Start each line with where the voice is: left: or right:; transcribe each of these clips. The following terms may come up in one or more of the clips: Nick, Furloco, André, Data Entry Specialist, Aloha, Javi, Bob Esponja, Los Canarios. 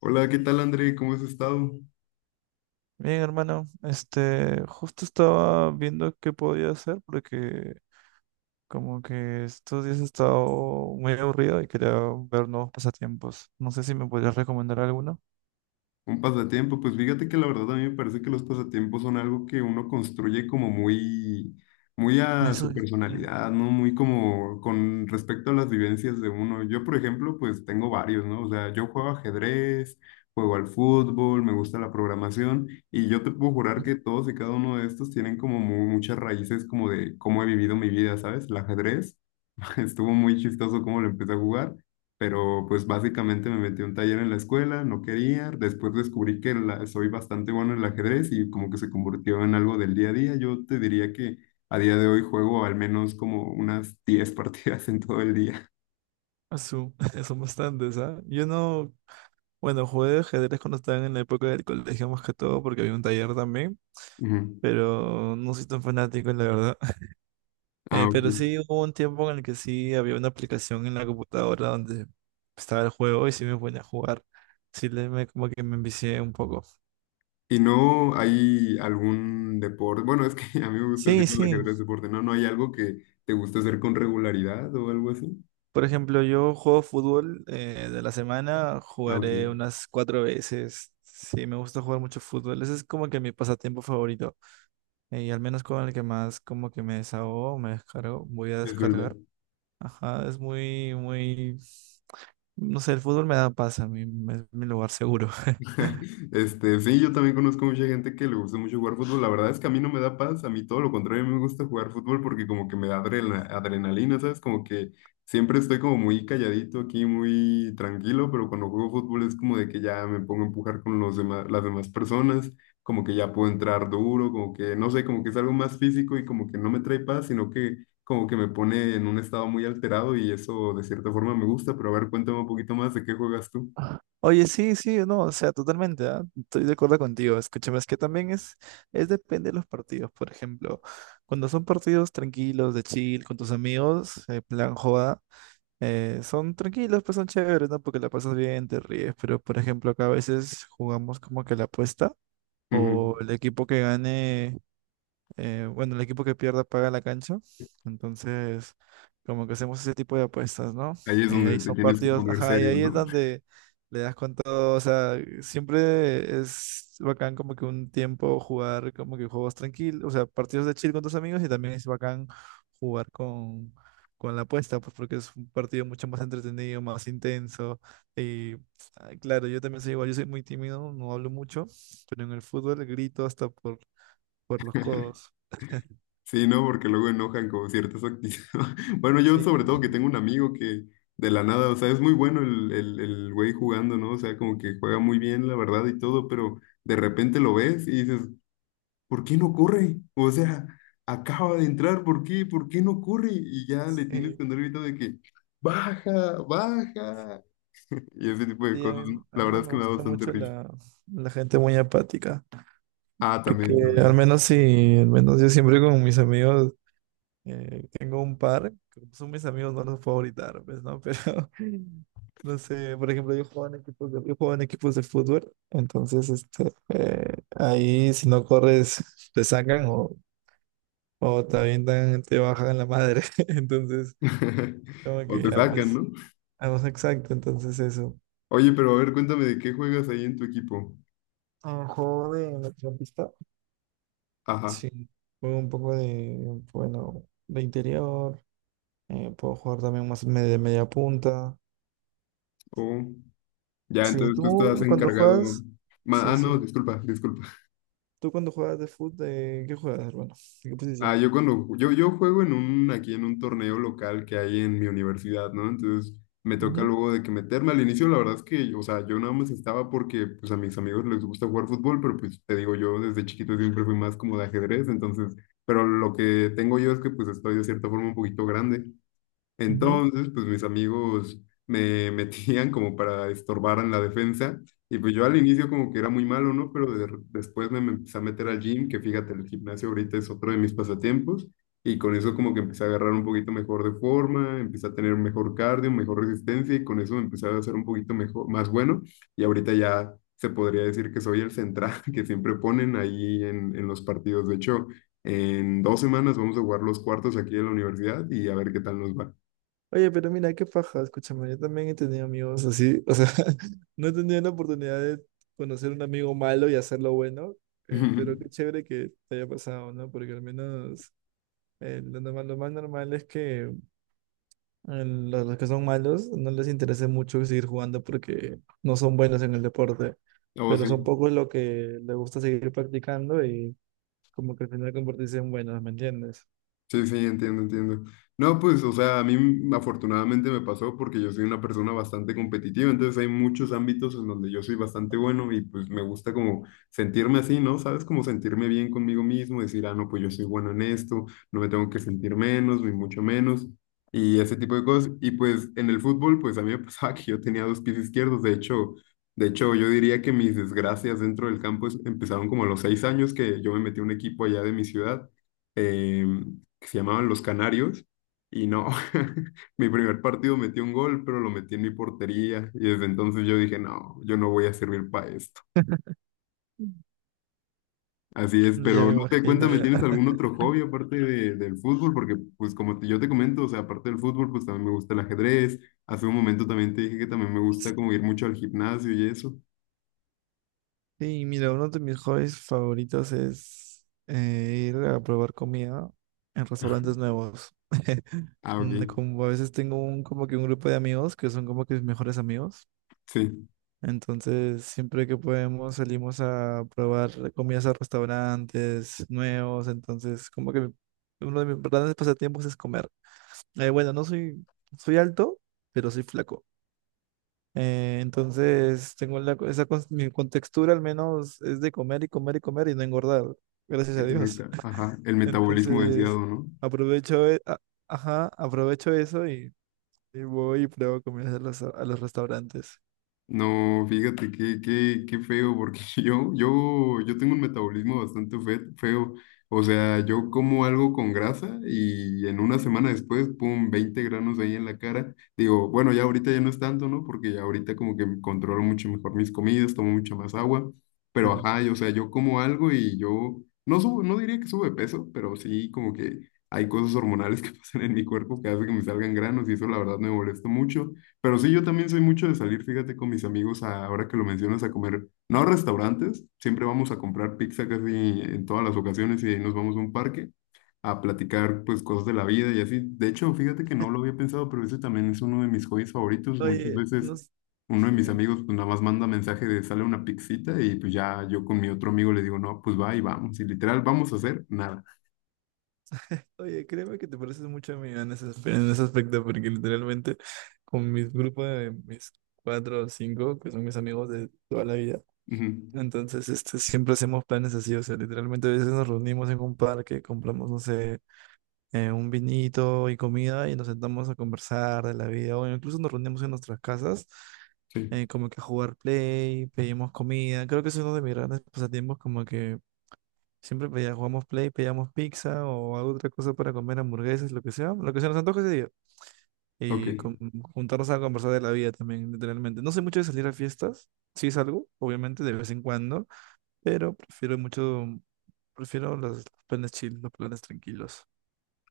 left: Hola, ¿qué tal André? ¿Cómo has estado?
right: Bien, hermano, justo estaba viendo qué podía hacer porque como que estos días he estado muy aburrido y quería ver nuevos pasatiempos. No sé si me podrías recomendar alguno.
left: Un pasatiempo, pues fíjate que la verdad a mí me parece que los pasatiempos son algo que uno construye como muy, muy a
right: Eso,
left: su personalidad, ¿no? Muy como con respecto a las vivencias de uno. Yo, por ejemplo, pues tengo varios, ¿no? O sea, yo juego ajedrez, juego al fútbol, me gusta la programación y yo te puedo jurar que todos y cada uno de estos tienen como muchas raíces como de cómo he vivido mi vida, ¿sabes? El ajedrez. Estuvo muy chistoso cómo lo empecé a jugar, pero pues básicamente me metí a un taller en la escuela, no quería, después descubrí que soy bastante bueno en el ajedrez y como que se convirtió en algo del día a día. Yo te diría que a día de hoy juego al menos como unas 10 partidas en todo el día.
right: eso, son bastantes, ¿ah? Yo no, bueno, jugué ajedrez cuando estaba en la época del colegio más que todo porque había un taller también,
left: Ujú.
right: pero no soy tan fanático, la verdad.
left: Ah,
right: Eh,
left: ok.
right: pero sí hubo un tiempo en el que sí había una aplicación en la computadora donde estaba el juego y sí me ponía a jugar. Sí, como que me envicié un poco.
left: ¿Y no hay algún deporte? Bueno, es que a mí me gusta decir
right: Sí,
left: el
right: sí.
left: ajedrez deporte, ¿no? ¿No hay algo que te gusta hacer con regularidad o algo así?
right: Por ejemplo, yo juego fútbol de la semana,
left: Ah, ok,
right: jugaré unas cuatro veces. Sí, me gusta jugar mucho fútbol. Ese es como que mi pasatiempo favorito. Y al menos con el que más como que me desahogo, me descargo, voy a
left: es verdad.
right: descargar. Ajá, es muy, muy. No sé, el fútbol me da paz a mí, es mi lugar seguro.
left: Este, sí, yo también conozco mucha gente que le gusta mucho jugar fútbol. La verdad es que a mí no me da paz, a mí todo lo contrario, me gusta jugar fútbol porque como que me da adrenalina, ¿sabes? Como que siempre estoy como muy calladito aquí, muy tranquilo, pero cuando juego fútbol es como de que ya me pongo a empujar con los demás, las demás personas, como que ya puedo entrar duro, como que no sé, como que es algo más físico y como que no me trae paz, sino que como que me pone en un estado muy alterado y eso de cierta forma me gusta, pero a ver, cuéntame un poquito más de qué juegas tú.
right: Oye, sí, sí, no, o sea, totalmente, ¿ah? Estoy de acuerdo contigo. Escúchame, es que también es depende de los partidos. Por ejemplo, cuando son partidos tranquilos, de chill, con tus amigos, plan joda, son tranquilos, pues son chéveres, ¿no? Porque la pasas bien, te ríes. Pero, por ejemplo, acá a veces jugamos como que la apuesta o el equipo que gane bueno, el equipo que pierda paga la cancha. Entonces, como que hacemos ese tipo de apuestas, ¿no?
left: Ahí es
right: Y
left: donde
right: ahí
left: te
right: son
left: tienes que
right: partidos,
left: poner
right: ajá, y
left: serio,
right: ahí es
left: ¿no?
right: donde le das con todo, o sea, siempre es bacán como que un tiempo jugar como que juegos tranquilos, o sea, partidos de chill con tus amigos y también es bacán jugar con la apuesta, pues porque es un partido mucho más entretenido, más intenso. Y ah, claro, yo también soy igual, yo soy muy tímido, no hablo mucho, pero en el fútbol grito hasta por los codos.
left: Sí, ¿no? Porque luego enojan con ciertas actitudes. Bueno, yo
right: Sí,
left: sobre todo que tengo un amigo que de la nada, o sea, es muy bueno el güey jugando, ¿no? O sea, como que juega muy bien, la verdad, y todo, pero de repente lo ves y dices, ¿por qué no corre? O sea, acaba de entrar, ¿por qué? ¿Por qué no corre? Y ya le tienes
right: sí,
left: que andar gritando de que, baja, baja. Y ese tipo de
right: sí, a
left: cosas,
right: mí,
left: ¿no?
right: a
left: La
right: mí no
left: verdad es
right: me
left: que me da
right: gusta
left: bastante
right: mucho
left: risa.
right: la gente muy apática,
left: Ah,
right: porque
left: también,
right: al
left: también.
right: menos sí, al menos yo siempre con mis amigos tengo un par, que son mis amigos, no los puedo gritar, pues, ¿no? Pero, no sé, por ejemplo, yo juego en equipos de, yo juego en equipos de fútbol, entonces ahí si no corres te sacan o también te avientan, te bajan la madre, entonces como
left: O
right: que
left: te
right: ya,
left: sacan,
right: pues,
left: ¿no?
right: ah, no, exacto, entonces eso.
left: Oye, pero a ver, cuéntame de qué juegas ahí en tu equipo.
right: Un juego de mediocampista.
left: Ajá.
right: Sí, juego un poco de, bueno, de interior. Puedo jugar también más de media punta.
left: Oh, ya,
right: Sí,
left: entonces tú estás
right: tú cuando
left: encargado.
right: juegas, sí,
left: Ah, no,
right: sí.
left: disculpa, disculpa.
right: Tú cuando juegas de fútbol, ¿de qué juegas, hermano? ¿De qué
left: Ah,
right: posición?
left: yo cuando yo juego en un, aquí en un torneo local que hay en mi universidad, ¿no? Entonces me toca
right: Ujú,
left: luego de que meterme. Al inicio, la verdad es que, o sea, yo nada más estaba porque pues a mis amigos les gusta jugar fútbol, pero pues te digo, yo desde chiquito siempre fui más como de ajedrez, entonces, pero lo que tengo yo es que pues estoy de cierta forma un poquito grande.
right: ujú.
left: Entonces, pues mis amigos me metían como para estorbar en la defensa y pues yo al inicio como que era muy malo, ¿no? Pero después me, me empecé a meter al gym, que fíjate, el gimnasio ahorita es otro de mis pasatiempos y con eso como que empecé a agarrar un poquito mejor de forma, empecé a tener un mejor cardio, mejor resistencia y con eso me empecé a hacer un poquito mejor, más bueno y ahorita ya se podría decir que soy el central que siempre ponen ahí en los partidos. De hecho, en 2 semanas vamos a jugar los cuartos aquí en la universidad y a ver qué tal nos va.
right: Oye, pero mira, qué paja, escúchame, yo también he tenido amigos así, o sea, no he tenido la oportunidad de conocer un amigo malo y hacerlo bueno, pero qué chévere que te haya pasado, ¿no? Porque al menos lo normal, lo más normal es que Los que son malos no les interesa mucho seguir jugando porque no son buenos en el deporte,
left: Oh,
right: pero son
left: sí.
right: pocos los que les gusta seguir practicando y como que al final convertirse en buenos, ¿me entiendes?
left: Sí, sí, entiendo, entiendo. No, pues, o sea, a mí afortunadamente me pasó porque yo soy una persona bastante competitiva, entonces hay muchos ámbitos en donde yo soy bastante bueno y pues me gusta como sentirme así, ¿no? ¿Sabes? Como sentirme bien conmigo mismo, decir, ah, no, pues yo soy bueno en esto, no me tengo que sentir menos, ni mucho menos, y ese tipo de cosas. Y pues en el fútbol, pues a mí me pasaba que yo tenía dos pies izquierdos, de hecho, yo diría que mis desgracias dentro del campo empezaron como a los 6 años que yo me metí a un equipo allá de mi ciudad. em, que se llamaban Los Canarios, y no, mi primer partido metí un gol, pero lo metí en mi portería, y desde entonces yo dije, no, yo no voy a servir para esto. Así es,
right: Ya
left: pero
right: me
left: no te
right: imagino.
left: cuéntame,
right: Ya.
left: ¿tienes algún otro hobby aparte del fútbol? Porque, pues, como yo te comento, o sea, aparte del fútbol, pues también me gusta el ajedrez. Hace un momento también te dije que también me gusta como ir mucho al gimnasio y eso.
right: Sí, mira, uno de mis hobbies favoritos es ir a probar comida en restaurantes nuevos.
left: Ah, ok,
right: Como a veces tengo como que un grupo de amigos que son como que mis mejores amigos.
left: sí,
right: Entonces, siempre que podemos salimos a probar comidas a restaurantes nuevos. Entonces, como que uno de mis grandes pasatiempos es comer. Bueno, no soy, soy alto, pero soy flaco. Entonces, tengo la, co- esa, cons- mi contextura al menos es de comer y comer y comer y no engordar. Gracias a Dios.
left: ajá, el metabolismo
right: Entonces,
left: deseado, ¿no?
right: aprovecho, e- a- ajá, aprovecho eso y voy y pruebo comidas a los restaurantes.
left: No, fíjate qué, feo, porque yo, tengo un metabolismo bastante feo. O sea, yo como algo con grasa y en una semana después, pum, 20 granos ahí en la cara. Digo, bueno, ya ahorita ya no es tanto, ¿no? Porque ya ahorita como que controlo mucho mejor mis comidas, tomo mucha más agua. Pero ajá, y, o sea, yo como algo y yo no subo, no diría que sube peso, pero sí como que hay cosas hormonales que pasan en mi cuerpo que hacen que me salgan granos y eso la verdad me molesta mucho. Pero sí, yo también soy mucho de salir, fíjate, con mis amigos, ahora que lo mencionas, a comer, no a restaurantes, siempre vamos a comprar pizza casi en todas las ocasiones y nos vamos a un parque a platicar pues cosas de la vida y así. De hecho, fíjate que no lo había pensado, pero ese también es uno de mis hobbies favoritos. Muchas
right: Oye,
left: veces
right: no s-
left: uno de mis
right: sí.
left: amigos pues nada más manda mensaje de sale una pizzita y pues ya yo con mi otro amigo le digo, no, pues va y vamos. Y literal, vamos a hacer nada.
right: Oye, créeme que te pareces mucho a mí en en ese aspecto, porque literalmente con mi grupo de mis cuatro o cinco, que son mis amigos de toda la vida,
left: Ujú,
right: entonces siempre hacemos planes así, o sea, literalmente a veces nos reunimos en un parque, compramos, no sé, un vinito y comida y nos sentamos a conversar de la vida, o incluso nos reunimos en nuestras casas,
left: sí,
right: como que a jugar play, pedimos comida, creo que eso es uno de mis grandes pasatiempos, como que jugamos Play, pedíamos pizza o alguna otra cosa para comer hamburguesas, lo que sea, lo que se nos antoje ese día.
left: ok.
right: Y juntarnos a conversar de la vida también, literalmente. No soy mucho de salir a fiestas, sí salgo, obviamente, de vez en cuando, pero prefiero los planes chill, los planes tranquilos.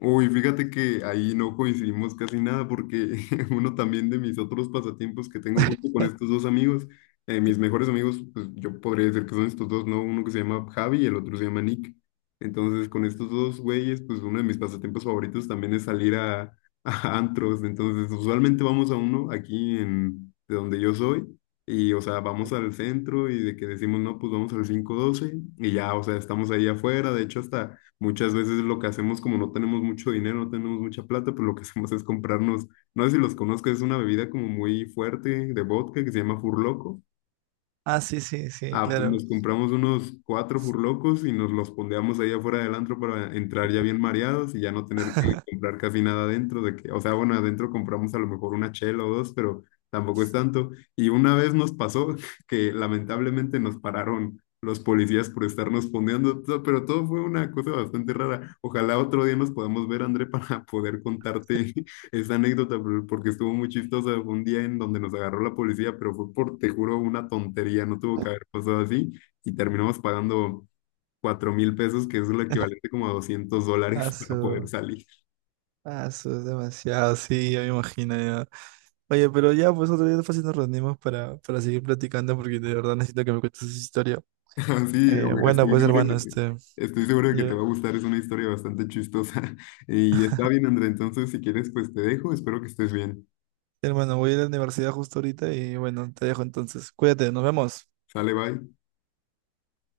left: Uy, fíjate que ahí no coincidimos casi nada porque uno también de mis otros pasatiempos que tengo justo con estos dos amigos, mis mejores amigos, pues yo podría decir que son estos dos, ¿no? Uno que se llama Javi y el otro se llama Nick. Entonces, con estos dos güeyes, pues uno de mis pasatiempos favoritos también es salir a, a antros. Entonces, usualmente vamos a uno aquí en, de donde yo soy. Y, o sea, vamos al centro y de que decimos, no, pues vamos al cinco doce y ya, o sea, estamos ahí afuera. De hecho, hasta... Muchas veces lo que hacemos, como no tenemos mucho dinero, no tenemos mucha plata, pues lo que hacemos es comprarnos, no sé si los conozcas, es una bebida como muy fuerte de vodka que se llama Furloco.
right: Ah, sí, sí, sí,
left: Ah, pues
right: claro.
left: nos compramos unos cuatro furlocos y nos los pondeamos ahí afuera del antro para entrar ya bien mareados y ya no tener que comprar casi nada adentro de que, o sea, bueno, adentro compramos a lo mejor una chela o dos, pero tampoco es tanto. Y una vez nos pasó que lamentablemente nos pararon los policías por estarnos pondeando, pero todo fue una cosa bastante rara. Ojalá otro día nos podamos ver, André, para poder contarte esa anécdota, porque estuvo muy chistosa, fue un día en donde nos agarró la policía, pero fue por, te juro, una tontería, no tuvo que haber pasado así, y terminamos pagando 4.000 pesos, que es lo equivalente como a 200
right: Ah,
left: dólares para poder
right: su,
left: salir.
right: ah, su, es demasiado, sí, ya me imagino ya. Oye, pero ya, pues otro día fácil nos reunimos para seguir platicando porque de verdad necesito que me cuentes esa historia.
left: Así,
right: Bueno,
left: estoy
right: pues
left: seguro que,
right: hermano,
left: estoy seguro de que te
right: Ya.
left: va a gustar, es una historia bastante chistosa. Y está bien, André, entonces si quieres, pues te dejo, espero que estés bien.
right: Hermano, voy a ir a la universidad justo ahorita y bueno, te dejo entonces. Cuídate, nos vemos.
left: Sale, bye.